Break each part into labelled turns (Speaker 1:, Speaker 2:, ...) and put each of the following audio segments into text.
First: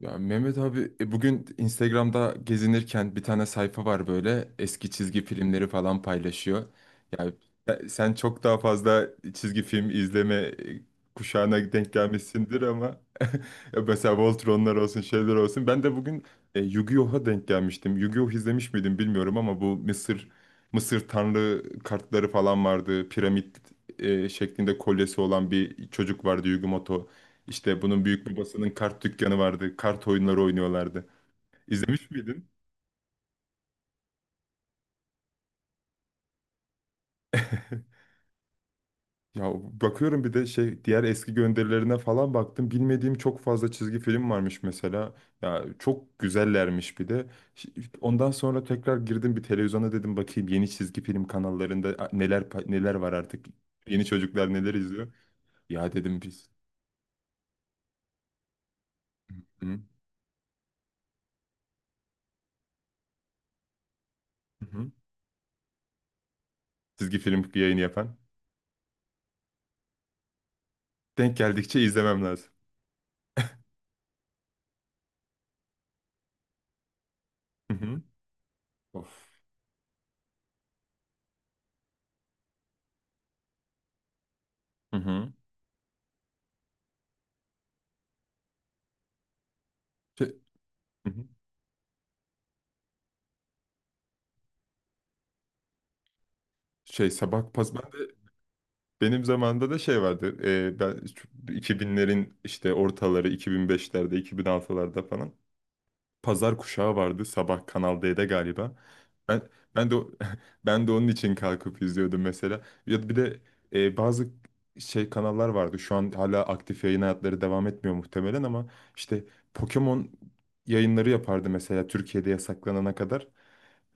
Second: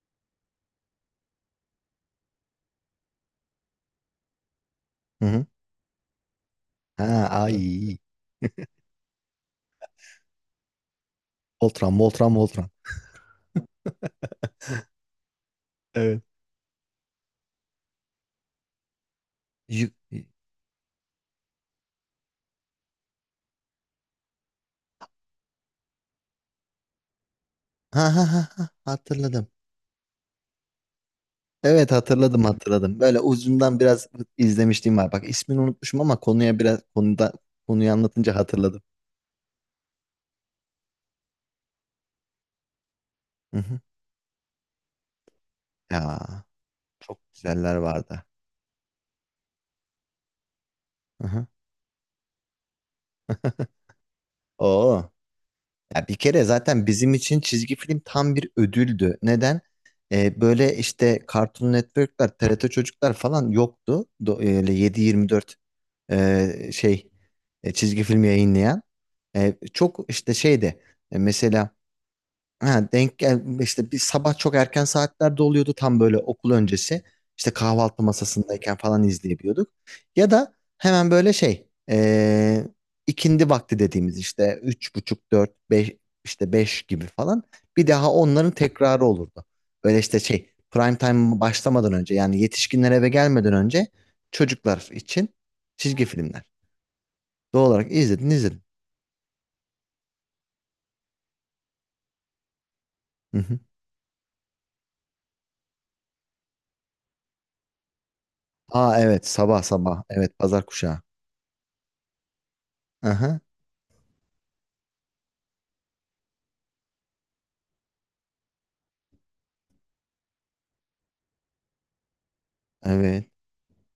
Speaker 1: Ya Mehmet abi bugün Instagram'da gezinirken bir tane sayfa var böyle eski çizgi
Speaker 2: Hı hı.
Speaker 1: filmleri falan paylaşıyor.
Speaker 2: Ha, evet.
Speaker 1: Ya
Speaker 2: Ay.
Speaker 1: sen çok daha fazla çizgi film izleme kuşağına denk
Speaker 2: Voltran, Voltran,
Speaker 1: gelmişsindir
Speaker 2: Voltran.
Speaker 1: ama mesela Voltronlar olsun şeyler olsun. Ben de
Speaker 2: Evet.
Speaker 1: bugün Yu-Gi-Oh'a denk gelmiştim. Yu-Gi-Oh izlemiş miydim bilmiyorum ama bu
Speaker 2: Yü-
Speaker 1: Mısır tanrı kartları falan vardı. Piramit şeklinde kolyesi olan bir çocuk vardı, işte bunun
Speaker 2: Ha ha
Speaker 1: büyük
Speaker 2: ha ha,
Speaker 1: babasının kart dükkanı
Speaker 2: hatırladım.
Speaker 1: vardı. Kart oyunları oynuyorlardı.
Speaker 2: Evet,
Speaker 1: İzlemiş
Speaker 2: hatırladım
Speaker 1: miydin?
Speaker 2: hatırladım. Böyle uzundan biraz izlemişliğim var. Bak, ismini unutmuşum ama konuya biraz konuda konuyu anlatınca hatırladım.
Speaker 1: Ya bakıyorum, bir de şey, diğer eski gönderilerine falan baktım. Bilmediğim çok
Speaker 2: Hı
Speaker 1: fazla
Speaker 2: hı.
Speaker 1: çizgi film varmış mesela. Ya çok
Speaker 2: Ya
Speaker 1: güzellermiş bir de.
Speaker 2: çok
Speaker 1: Ş-
Speaker 2: güzeller vardı.
Speaker 1: Ondan sonra tekrar girdim bir televizyona, dedim bakayım yeni çizgi film
Speaker 2: Hı hı.
Speaker 1: kanallarında neler neler var artık. Yeni çocuklar neler
Speaker 2: Oo.
Speaker 1: izliyor? Ya
Speaker 2: Ya bir
Speaker 1: dedim
Speaker 2: kere
Speaker 1: biz.
Speaker 2: zaten bizim için çizgi film tam bir ödüldü. Neden?
Speaker 1: Hı
Speaker 2: Böyle işte Cartoon Network'ler, TRT Çocuklar falan yoktu. Öyle
Speaker 1: hı.
Speaker 2: 7-24 şey
Speaker 1: Çizgi film yayını
Speaker 2: çizgi
Speaker 1: yapan.
Speaker 2: film yayınlayan. Çok işte şeyde
Speaker 1: Denk
Speaker 2: mesela,
Speaker 1: geldikçe izlemem lazım.
Speaker 2: ha, denk gel işte bir sabah çok erken saatlerde oluyordu, tam böyle okul öncesi. İşte
Speaker 1: Hı hı.
Speaker 2: kahvaltı masasındayken falan
Speaker 1: Of.
Speaker 2: izleyebiliyorduk. Ya da hemen böyle şey, ikindi vakti dediğimiz, işte üç
Speaker 1: Hı hı.
Speaker 2: buçuk dört beş, işte beş gibi falan bir daha onların tekrarı olurdu. Böyle işte
Speaker 1: Şey-
Speaker 2: şey prime
Speaker 1: Hı hı.
Speaker 2: time başlamadan önce, yani yetişkinler eve gelmeden önce çocuklar için çizgi filmler.
Speaker 1: Şey sabah
Speaker 2: Doğal
Speaker 1: pas ben
Speaker 2: olarak
Speaker 1: de
Speaker 2: izledin izledin.
Speaker 1: benim zamanımda da şey vardı. Ben şu 2000'lerin işte ortaları,
Speaker 2: Hı hı.
Speaker 1: 2005'lerde 2006'larda falan pazar kuşağı vardı sabah Kanal D'de galiba.
Speaker 2: Aa, evet,
Speaker 1: Ben
Speaker 2: sabah
Speaker 1: ben de
Speaker 2: sabah.
Speaker 1: o-
Speaker 2: Evet, pazar
Speaker 1: Ben de
Speaker 2: kuşağı.
Speaker 1: onun için kalkıp izliyordum mesela. Ya da bir de
Speaker 2: Aha,
Speaker 1: bazı kanallar vardı. Şu an hala aktif yayın hayatları devam etmiyor muhtemelen ama işte Pokemon yayınları yapardı mesela, Türkiye'de yasaklanana kadar.
Speaker 2: evet.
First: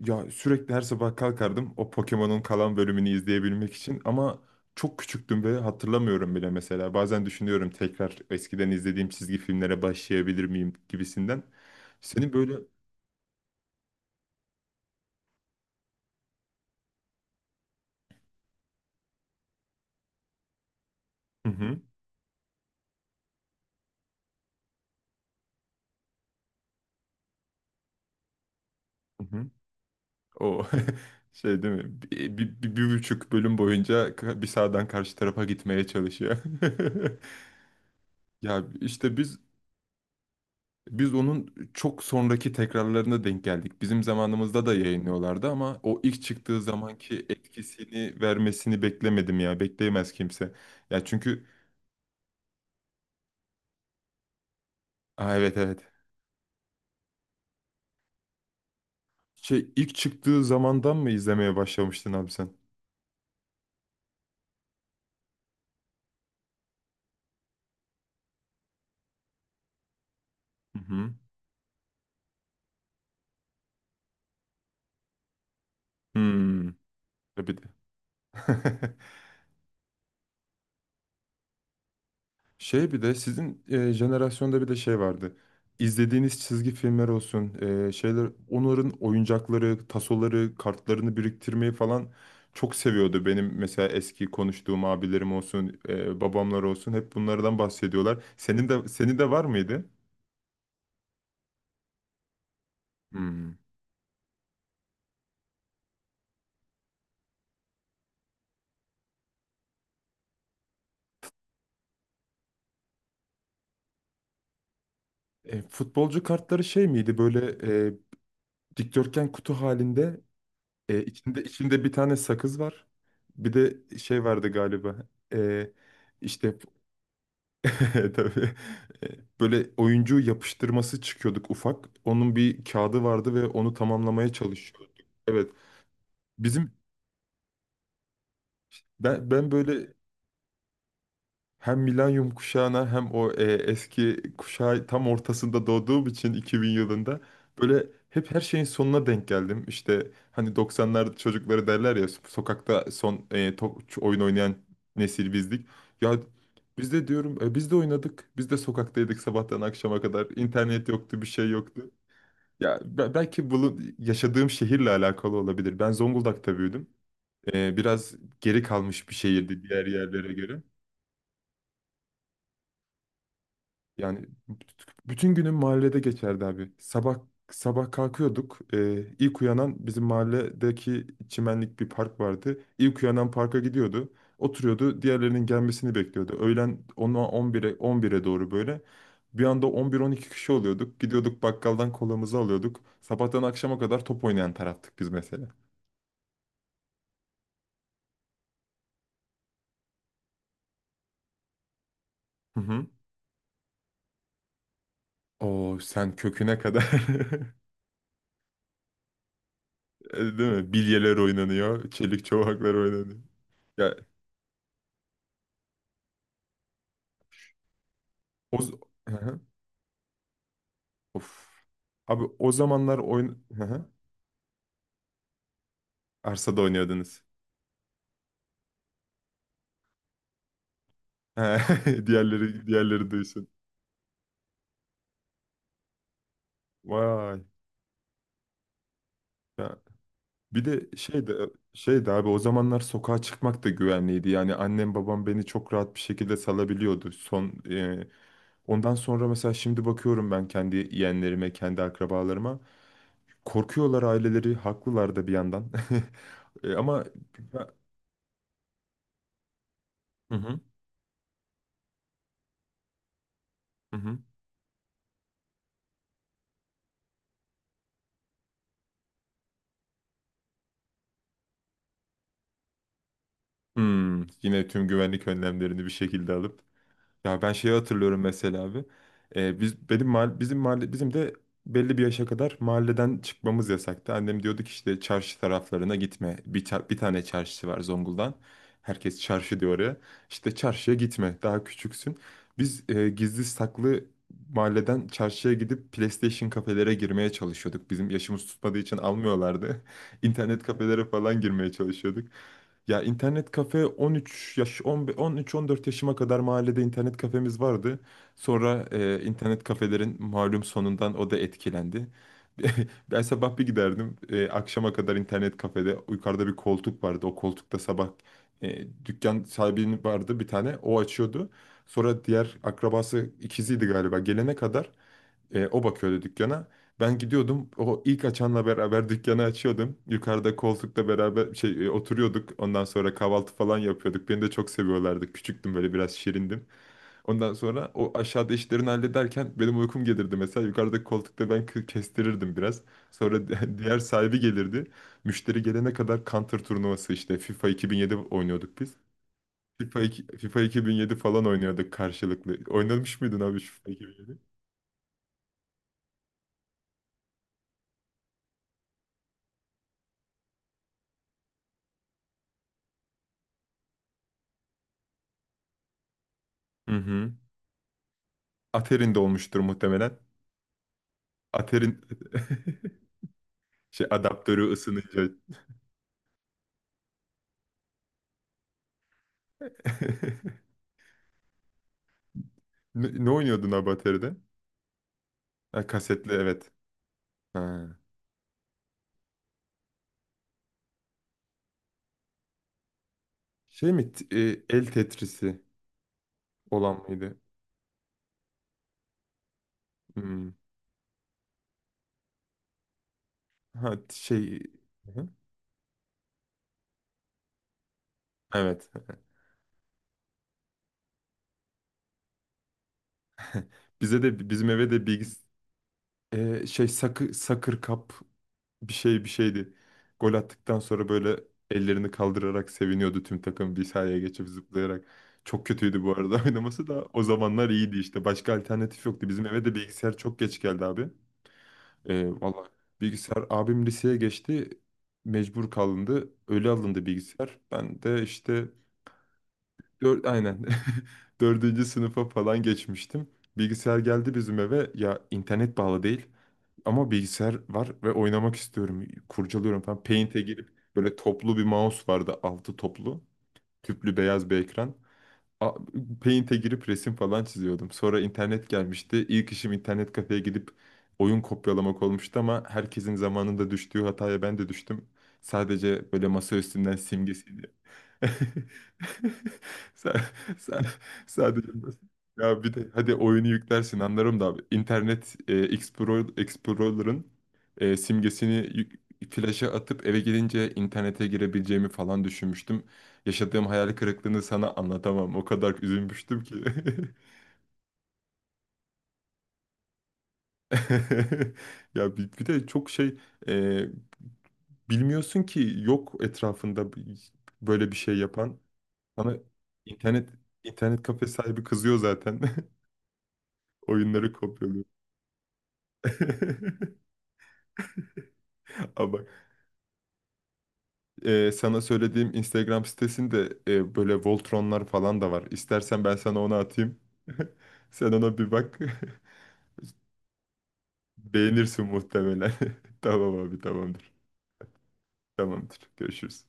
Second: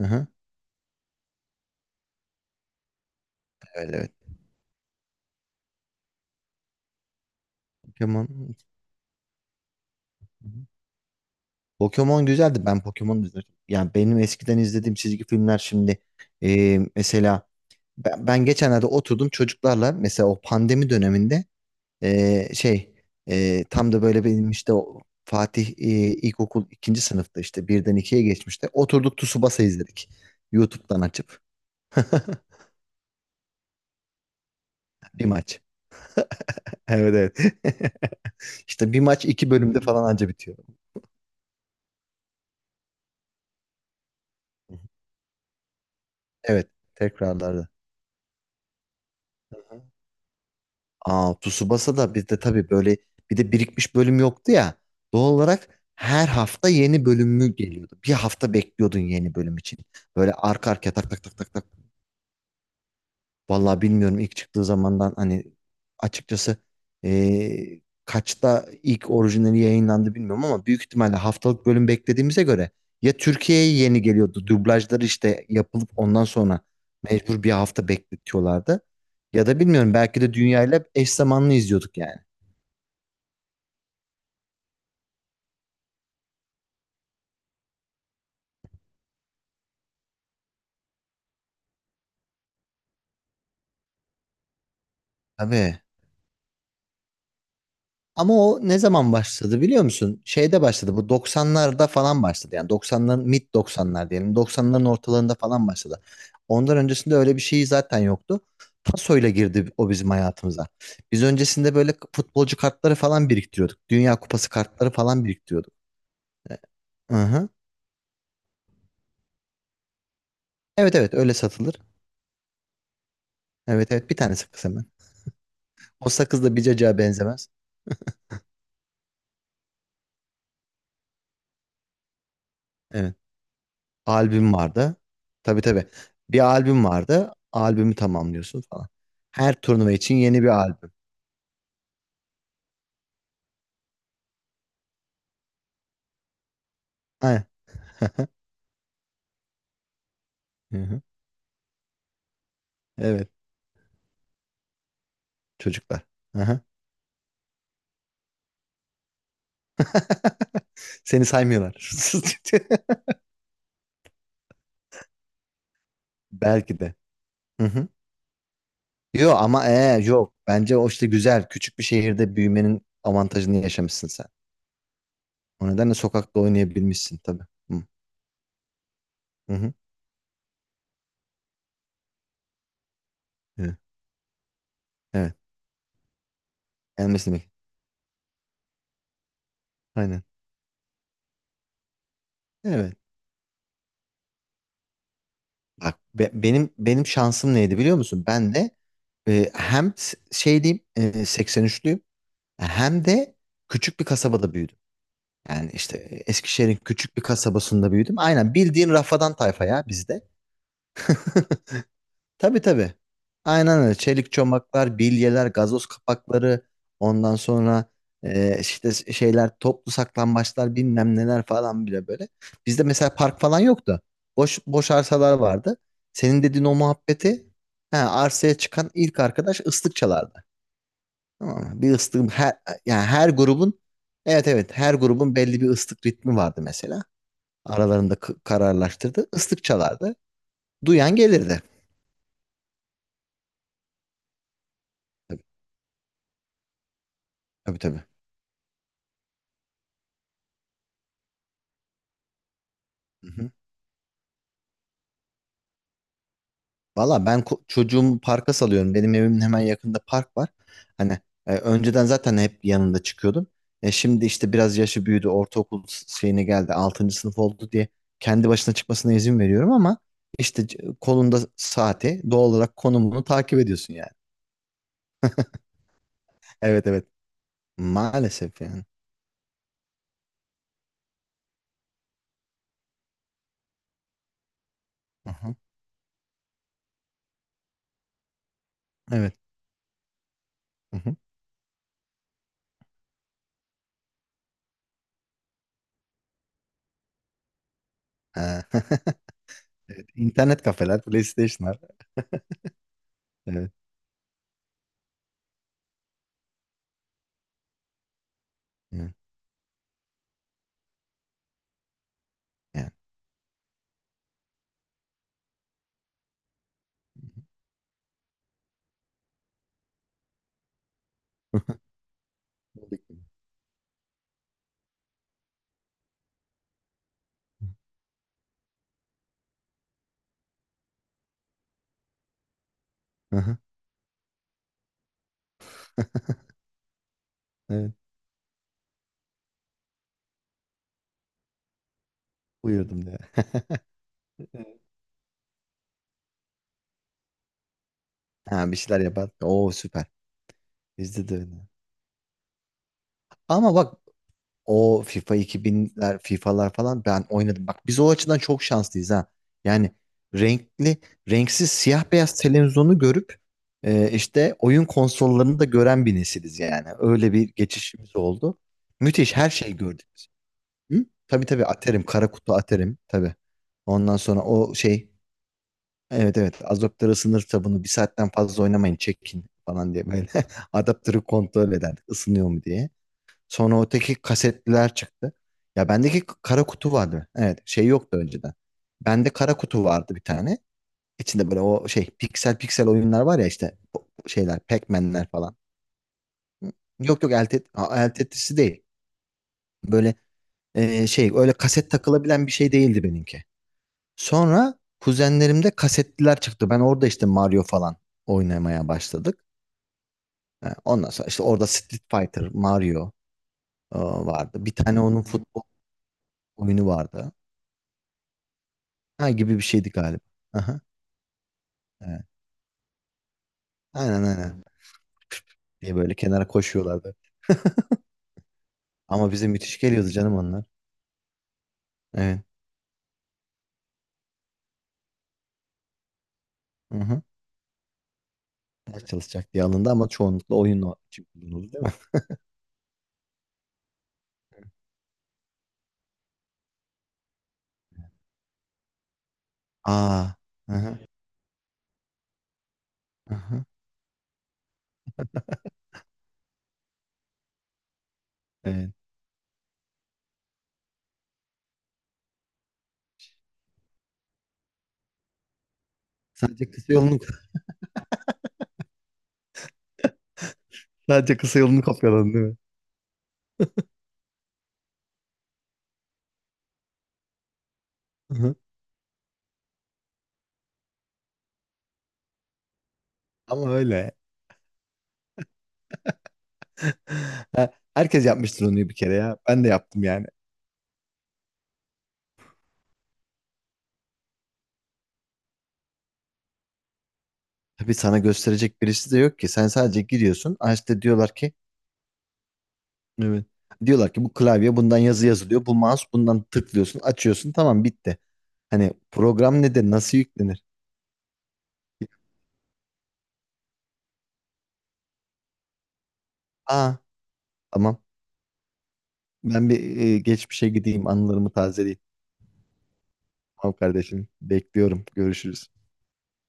Speaker 2: Aha,
Speaker 1: Ya sürekli her sabah kalkardım o Pokemon'un kalan bölümünü izleyebilmek
Speaker 2: evet
Speaker 1: için
Speaker 2: evet.
Speaker 1: ama çok küçüktüm ve hatırlamıyorum bile mesela. Bazen düşünüyorum, tekrar
Speaker 2: Pokemon.
Speaker 1: eskiden izlediğim çizgi filmlere başlayabilir
Speaker 2: Hı hı.
Speaker 1: miyim gibisinden.
Speaker 2: Pokemon
Speaker 1: Senin böyle,
Speaker 2: güzeldi. Ben Pokemon izledim. Yani benim eskiden izlediğim çizgi filmler şimdi, mesela ben geçenlerde oturdum çocuklarla, mesela o pandemi döneminde,
Speaker 1: hı hı,
Speaker 2: şey, tam da böyle benim işte o Fatih, ilkokul ikinci sınıfta, işte birden ikiye geçmişte oturduk,
Speaker 1: hı hı.
Speaker 2: Tsubasa izledik.
Speaker 1: O
Speaker 2: YouTube'dan açıp
Speaker 1: şey değil mi? Bir buçuk bölüm boyunca bir sağdan karşı
Speaker 2: bir
Speaker 1: tarafa
Speaker 2: maç.
Speaker 1: gitmeye çalışıyor.
Speaker 2: Evet evet.
Speaker 1: Ya
Speaker 2: İşte bir
Speaker 1: işte
Speaker 2: maç
Speaker 1: biz
Speaker 2: iki bölümde falan anca bitiyor.
Speaker 1: Biz onun çok sonraki tekrarlarına denk geldik. Bizim zamanımızda da yayınlıyorlardı ama o ilk çıktığı
Speaker 2: Evet,
Speaker 1: zamanki
Speaker 2: tekrarlarda.
Speaker 1: etkisini vermesini beklemedim ya. Bekleyemez kimse. Ya
Speaker 2: Aa,
Speaker 1: çünkü
Speaker 2: Tsubasa da bizde tabii böyle bir de birikmiş bölüm yoktu ya. Doğal
Speaker 1: Aa, evet
Speaker 2: olarak
Speaker 1: evet.
Speaker 2: her hafta yeni bölümü geliyordu. Bir hafta bekliyordun yeni bölüm için.
Speaker 1: İlk
Speaker 2: Böyle
Speaker 1: çıktığı
Speaker 2: arka arkaya
Speaker 1: zamandan
Speaker 2: tak
Speaker 1: mı
Speaker 2: tak tak tak
Speaker 1: izlemeye
Speaker 2: tak.
Speaker 1: başlamıştın abi sen?
Speaker 2: Vallahi bilmiyorum ilk çıktığı zamandan, hani, açıkçası, kaçta ilk orijinali yayınlandı bilmiyorum ama
Speaker 1: Hı
Speaker 2: büyük
Speaker 1: hı.
Speaker 2: ihtimalle haftalık bölüm beklediğimize göre ya Türkiye'ye yeni geliyordu, dublajları işte yapılıp ondan sonra
Speaker 1: Hmm.
Speaker 2: mecbur bir
Speaker 1: Tabii de.
Speaker 2: hafta bekletiyorlardı, ya da bilmiyorum, belki de dünyayla eş zamanlı izliyorduk yani.
Speaker 1: Bir de sizin jenerasyonda bir de şey vardı. İzlediğiniz çizgi filmler olsun, şeyler, onların oyuncakları, tasoları, kartlarını biriktirmeyi falan çok seviyordu. Benim mesela eski konuştuğum abilerim olsun,
Speaker 2: Tabii.
Speaker 1: babamlar olsun hep bunlardan bahsediyorlar.
Speaker 2: Ama o
Speaker 1: Senin
Speaker 2: ne
Speaker 1: de
Speaker 2: zaman
Speaker 1: senin de var
Speaker 2: başladı biliyor
Speaker 1: mıydı?
Speaker 2: musun? Şeyde başladı Bu 90'larda falan başladı. Yani 90'ların, mid
Speaker 1: Hmm.
Speaker 2: 90'lar diyelim. 90'ların ortalarında falan başladı. Ondan öncesinde öyle bir şey zaten yoktu. Pasoyla girdi o bizim hayatımıza. Biz öncesinde böyle futbolcu kartları falan biriktiriyorduk. Dünya Kupası kartları falan biriktiriyorduk.
Speaker 1: Futbolcu kartları şey
Speaker 2: Hı
Speaker 1: miydi
Speaker 2: hı.
Speaker 1: böyle, e, dikdörtgen kutu halinde,
Speaker 2: Evet evet, öyle
Speaker 1: içinde
Speaker 2: satılır.
Speaker 1: içinde bir tane sakız var. Bir de
Speaker 2: Evet evet, bir
Speaker 1: şey
Speaker 2: tane
Speaker 1: vardı
Speaker 2: sakız hemen.
Speaker 1: galiba. E,
Speaker 2: O sakız
Speaker 1: işte
Speaker 2: da bir cacığa benzemez.
Speaker 1: Tabii. E, böyle oyuncu yapıştırması çıkıyorduk ufak. Onun bir kağıdı
Speaker 2: Evet.
Speaker 1: vardı ve onu tamamlamaya
Speaker 2: Albüm
Speaker 1: çalışıyorduk.
Speaker 2: vardı.
Speaker 1: Evet.
Speaker 2: Tabii tabii. Bir
Speaker 1: Bizim
Speaker 2: albüm vardı. Albümü tamamlıyorsun falan.
Speaker 1: ben ben
Speaker 2: Her turnuva
Speaker 1: böyle
Speaker 2: için yeni bir albüm.
Speaker 1: Hem milenyum kuşağına hem o eski kuşağı tam ortasında doğduğum için 2000 yılında
Speaker 2: Aynen.
Speaker 1: böyle hep her şeyin sonuna denk geldim. İşte hani
Speaker 2: Hı hı.
Speaker 1: 90'lar çocukları derler ya, sokakta son
Speaker 2: Evet.
Speaker 1: oyun oynayan nesil bizdik.
Speaker 2: Çocuklar.
Speaker 1: Ya
Speaker 2: Hı.
Speaker 1: biz de diyorum, biz de oynadık. Biz de sokaktaydık sabahtan akşama kadar. İnternet yoktu,
Speaker 2: Seni
Speaker 1: bir şey yoktu.
Speaker 2: saymıyorlar.
Speaker 1: Ya belki bulun yaşadığım şehirle alakalı olabilir. Ben Zonguldak'ta
Speaker 2: Belki
Speaker 1: büyüdüm.
Speaker 2: de. Hı hı.
Speaker 1: Biraz geri kalmış bir
Speaker 2: Yo
Speaker 1: şehirdi
Speaker 2: ama,
Speaker 1: diğer yerlere
Speaker 2: yok.
Speaker 1: göre.
Speaker 2: Bence o işte güzel. Küçük bir şehirde büyümenin avantajını yaşamışsın
Speaker 1: Yani
Speaker 2: sen.
Speaker 1: bütün günüm
Speaker 2: O nedenle
Speaker 1: mahallede
Speaker 2: sokakta
Speaker 1: geçerdi abi. Sabah
Speaker 2: oynayabilmişsin tabii. Hı
Speaker 1: sabah kalkıyorduk. İlk
Speaker 2: hı, hı.
Speaker 1: uyanan bizim mahalledeki çimenlik bir park vardı. İlk uyanan parka
Speaker 2: Evet.
Speaker 1: gidiyordu. Oturuyordu.
Speaker 2: Evet.
Speaker 1: Diğerlerinin gelmesini bekliyordu. Öğlen 10'a
Speaker 2: Gelmesini bek-
Speaker 1: 11'e doğru böyle. Bir anda
Speaker 2: Aynen.
Speaker 1: 11-12 kişi oluyorduk. Gidiyorduk bakkaldan kolamızı alıyorduk.
Speaker 2: Evet.
Speaker 1: Sabahtan akşama kadar top oynayan taraftık biz mesela.
Speaker 2: Bak, benim şansım neydi biliyor musun? Ben de, hem şey diyeyim, 83'lüyüm,
Speaker 1: Hı hı.
Speaker 2: hem de küçük bir kasabada büyüdüm. Yani
Speaker 1: Oo
Speaker 2: işte,
Speaker 1: sen köküne
Speaker 2: Eskişehir'in
Speaker 1: kadar.
Speaker 2: küçük bir kasabasında büyüdüm. Aynen, bildiğin rafadan tayfa ya bizde.
Speaker 1: Değil mi? Bilyeler oynanıyor. Çelik
Speaker 2: Tabii
Speaker 1: çomaklar
Speaker 2: tabii.
Speaker 1: oynanıyor.
Speaker 2: Aynen
Speaker 1: Ya
Speaker 2: öyle. Çelik çomaklar, bilyeler, gazoz kapakları, ondan sonra,
Speaker 1: o,
Speaker 2: işte şeyler, toplu saklambaçlar, bilmem
Speaker 1: Of.
Speaker 2: neler falan bile
Speaker 1: Abi
Speaker 2: böyle.
Speaker 1: o
Speaker 2: Bizde
Speaker 1: zamanlar
Speaker 2: mesela park
Speaker 1: oyun.
Speaker 2: falan
Speaker 1: Hı hı.
Speaker 2: yoktu. Boş boş arsalar vardı. Senin
Speaker 1: Arsada
Speaker 2: dediğin o
Speaker 1: oynuyordunuz.
Speaker 2: muhabbeti, he, arsaya çıkan ilk arkadaş ıslık çalardı.
Speaker 1: He,
Speaker 2: Tamam mı? Bir ıslığım her
Speaker 1: Diğerleri,
Speaker 2: yani
Speaker 1: diğerleri
Speaker 2: her
Speaker 1: duysun.
Speaker 2: grubun evet evet, her grubun belli bir ıslık ritmi vardı mesela.
Speaker 1: Vay.
Speaker 2: Aralarında kararlaştırdı. Islık
Speaker 1: Ya.
Speaker 2: çalardı.
Speaker 1: Bir de
Speaker 2: Duyan gelirdi.
Speaker 1: abi o zamanlar sokağa çıkmak da güvenliydi. Yani annem babam beni çok rahat bir şekilde salabiliyordu.
Speaker 2: Tabii tabii,
Speaker 1: Ondan sonra mesela şimdi bakıyorum ben kendi yeğenlerime, kendi akrabalarıma.
Speaker 2: tabii.
Speaker 1: Korkuyorlar aileleri, haklılar da bir yandan. E, ama
Speaker 2: Valla, ben çocuğumu parka salıyorum. Benim evimin hemen yakında
Speaker 1: Hı
Speaker 2: park var.
Speaker 1: hı.
Speaker 2: Hani, önceden zaten hep yanında çıkıyordum. E,
Speaker 1: Hı hı.
Speaker 2: şimdi işte biraz yaşı büyüdü. Ortaokul şeyine geldi. Altıncı sınıf oldu diye kendi başına çıkmasına izin veriyorum ama işte kolunda saati, doğal olarak konumunu takip ediyorsun yani.
Speaker 1: Hmm, yine tüm güvenlik önlemlerini bir şekilde alıp.
Speaker 2: Evet evet.
Speaker 1: Ya ben şeyi hatırlıyorum
Speaker 2: Maalesef
Speaker 1: mesela
Speaker 2: yani.
Speaker 1: abi. Bizim mahalle, bizim de belli bir yaşa kadar mahalleden çıkmamız yasaktı. Annem diyordu ki işte çarşı
Speaker 2: Aha,
Speaker 1: taraflarına gitme. Bir tane çarşısı var Zonguldak'ın. Herkes
Speaker 2: evet.
Speaker 1: çarşı diyor oraya. İşte çarşıya
Speaker 2: Hı hı.
Speaker 1: gitme. Daha küçüksün. Biz gizli saklı mahalleden çarşıya gidip PlayStation kafelere girmeye çalışıyorduk. Bizim yaşımız tutmadığı için almıyorlardı.
Speaker 2: Evet. İnternet
Speaker 1: İnternet
Speaker 2: kafeler,
Speaker 1: kafelere falan girmeye
Speaker 2: PlayStation'lar.
Speaker 1: çalışıyorduk. Ya internet
Speaker 2: Evet.
Speaker 1: kafe 13 yaş, 13-14 yaşıma kadar mahallede internet kafemiz vardı. Sonra
Speaker 2: Evet.
Speaker 1: internet kafelerin malum sonundan o da etkilendi.
Speaker 2: Yani.
Speaker 1: Ben sabah bir giderdim, akşama kadar internet kafede. Yukarıda bir koltuk vardı. O koltukta sabah dükkan sahibinin vardı bir tane. O açıyordu. Sonra diğer akrabası ikiziydi galiba. Gelene kadar o bakıyordu dükkana. Ben gidiyordum. O ilk açanla beraber dükkanı açıyordum. Yukarıda koltukla beraber oturuyorduk. Ondan sonra kahvaltı
Speaker 2: Hı.
Speaker 1: falan yapıyorduk. Beni de çok seviyorlardı. Küçüktüm, böyle biraz şirindim. Ondan sonra
Speaker 2: Evet.
Speaker 1: o aşağıda işlerini hallederken benim uykum gelirdi mesela. Yukarıdaki koltukta ben kestirirdim biraz.
Speaker 2: Buyurdum diye.
Speaker 1: Sonra diğer sahibi
Speaker 2: Evet.
Speaker 1: gelirdi. Müşteri gelene kadar Counter turnuvası işte FIFA 2007
Speaker 2: Ha, bir
Speaker 1: oynuyorduk biz.
Speaker 2: şeyler yapar. Oo, süper.
Speaker 1: FIFA 2007
Speaker 2: Bizde de
Speaker 1: falan
Speaker 2: öyle.
Speaker 1: oynuyorduk karşılıklı. Oynamış mıydın abi şu
Speaker 2: Ama
Speaker 1: FIFA
Speaker 2: bak,
Speaker 1: 2007?
Speaker 2: o FIFA 2000'ler, FIFA'lar falan ben oynadım. Bak biz o açıdan çok şanslıyız ha. Yani renkli, renksiz, siyah beyaz televizyonu görüp, işte oyun konsollarını da gören bir nesiliz yani.
Speaker 1: Hı
Speaker 2: Öyle
Speaker 1: hı.
Speaker 2: bir geçişimiz oldu.
Speaker 1: Aterin'de
Speaker 2: Müthiş her
Speaker 1: olmuştur
Speaker 2: şeyi gördük
Speaker 1: muhtemelen.
Speaker 2: biz. Hı? Tabii tabii,
Speaker 1: Aterin
Speaker 2: Aterim, kara kutu atarım tabii.
Speaker 1: şey
Speaker 2: Ondan sonra
Speaker 1: adaptörü
Speaker 2: o şey.
Speaker 1: ısınınca.
Speaker 2: Evet evet, adaptörü ısınır, kitabını bir saatten fazla oynamayın çekin falan diye, böyle adaptörü kontrol ederdik, ısınıyor mu diye.
Speaker 1: Ne oynuyordun
Speaker 2: Sonra
Speaker 1: abi
Speaker 2: öteki
Speaker 1: Atari'de?
Speaker 2: kasetliler çıktı.
Speaker 1: Ha,
Speaker 2: Ya bendeki
Speaker 1: kasetli
Speaker 2: kara
Speaker 1: evet.
Speaker 2: kutu vardı. Evet, şey
Speaker 1: Ha.
Speaker 2: yoktu önceden. Bende kara kutu vardı bir tane. İçinde böyle o şey piksel piksel oyunlar var ya, işte
Speaker 1: Şey
Speaker 2: o
Speaker 1: mi?
Speaker 2: şeyler,
Speaker 1: El
Speaker 2: Pac-Man'ler falan.
Speaker 1: Tetris'i olan
Speaker 2: Yok yok,
Speaker 1: mıydı?
Speaker 2: el Tetris'i değil. Böyle,
Speaker 1: Hmm.
Speaker 2: şey, öyle kaset takılabilen bir şey değildi benimki.
Speaker 1: Ha şey
Speaker 2: Sonra
Speaker 1: Hı.
Speaker 2: kuzenlerimde kasetliler çıktı. Ben orada işte Mario falan oynamaya
Speaker 1: Evet.
Speaker 2: başladık. Ha, ondan sonra işte orada Street Fighter, Mario,
Speaker 1: Bize de,
Speaker 2: vardı.
Speaker 1: bizim
Speaker 2: Bir
Speaker 1: eve
Speaker 2: tane
Speaker 1: de
Speaker 2: onun futbol oyunu
Speaker 1: şey
Speaker 2: vardı.
Speaker 1: sakı sakır kap, bir şey bir
Speaker 2: Ha gibi bir
Speaker 1: şeydi.
Speaker 2: şeydi galiba.
Speaker 1: Gol attıktan
Speaker 2: Aha,
Speaker 1: sonra böyle ellerini
Speaker 2: evet.
Speaker 1: kaldırarak seviniyordu tüm takım bir sahaya
Speaker 2: Aynen
Speaker 1: geçip
Speaker 2: aynen.
Speaker 1: zıplayarak. Çok
Speaker 2: Diye
Speaker 1: kötüydü bu
Speaker 2: böyle
Speaker 1: arada
Speaker 2: kenara
Speaker 1: oynaması da,
Speaker 2: koşuyorlardı.
Speaker 1: o zamanlar iyiydi işte. Başka alternatif yoktu.
Speaker 2: Ama
Speaker 1: Bizim
Speaker 2: bize
Speaker 1: eve de
Speaker 2: müthiş geliyordu
Speaker 1: bilgisayar
Speaker 2: canım
Speaker 1: çok geç
Speaker 2: onlar.
Speaker 1: geldi abi.
Speaker 2: Evet.
Speaker 1: Valla bilgisayar abim liseye geçti. Mecbur kalındı. Öyle alındı
Speaker 2: Hı-hı.
Speaker 1: bilgisayar. Ben de işte
Speaker 2: Ders çalışacak diye alındı ama çoğunlukla
Speaker 1: Aynen.
Speaker 2: oyun için kullanıldı değil
Speaker 1: Dördüncü
Speaker 2: mi?
Speaker 1: sınıfa falan geçmiştim. Bilgisayar geldi bizim eve. Ya internet bağlı değil. Ama bilgisayar var ve oynamak istiyorum. Kurcalıyorum falan.
Speaker 2: Aa.
Speaker 1: Paint'e girip,
Speaker 2: Aha,
Speaker 1: böyle toplu bir mouse vardı. Altı toplu.
Speaker 2: aha,
Speaker 1: Tüplü beyaz bir ekran. A- Paint'e girip resim falan çiziyordum. Sonra internet
Speaker 2: evet.
Speaker 1: gelmişti. İlk işim internet kafeye gidip oyun kopyalamak olmuştu ama herkesin zamanında düştüğü hataya ben de düştüm. Sadece böyle masa
Speaker 2: Sadece kısa
Speaker 1: üstünden
Speaker 2: yolunu,
Speaker 1: simgesi. Sen, sen,
Speaker 2: sadece kısa
Speaker 1: sadece,
Speaker 2: yolunu kopyaladın değil mi?
Speaker 1: ya bir de hadi oyunu yüklersin anlarım da abi. İnternet Explorer'ın
Speaker 2: Hı
Speaker 1: simgesini
Speaker 2: hı.
Speaker 1: flaşa atıp eve gelince internete girebileceğimi falan düşünmüştüm. Yaşadığım
Speaker 2: Ama
Speaker 1: hayal
Speaker 2: öyle.
Speaker 1: kırıklığını sana anlatamam. O kadar üzülmüştüm ki.
Speaker 2: Ha, herkes yapmıştır onu bir kere ya. Ben de yaptım yani.
Speaker 1: Ya bir de çok şey, e, bilmiyorsun ki, yok etrafında böyle
Speaker 2: Tabii,
Speaker 1: bir şey
Speaker 2: sana
Speaker 1: yapan.
Speaker 2: gösterecek birisi de
Speaker 1: Sana
Speaker 2: yok ki. Sen sadece
Speaker 1: internet
Speaker 2: giriyorsun. Ha,
Speaker 1: internet
Speaker 2: işte
Speaker 1: kafe
Speaker 2: diyorlar ki
Speaker 1: sahibi kızıyor zaten.
Speaker 2: evet. Diyorlar ki
Speaker 1: Oyunları
Speaker 2: bu klavye,
Speaker 1: kopyalıyor.
Speaker 2: bundan yazı yazılıyor. Bu mouse, bundan tıklıyorsun, açıyorsun. Tamam, bitti. Hani
Speaker 1: Ama
Speaker 2: program ne de nasıl yüklenir?
Speaker 1: sana söylediğim Instagram sitesinde böyle Voltronlar falan da var. İstersen ben sana onu
Speaker 2: Aa,
Speaker 1: atayım.
Speaker 2: tamam.
Speaker 1: Sen ona bir bak.
Speaker 2: Ben bir, geçmişe gideyim, anılarımı
Speaker 1: Beğenirsin
Speaker 2: tazeleyeyim.
Speaker 1: muhtemelen. Tamam abi,
Speaker 2: Tamam
Speaker 1: tamamdır.
Speaker 2: kardeşim. Bekliyorum. Görüşürüz.
Speaker 1: Tamamdır. Görüşürüz.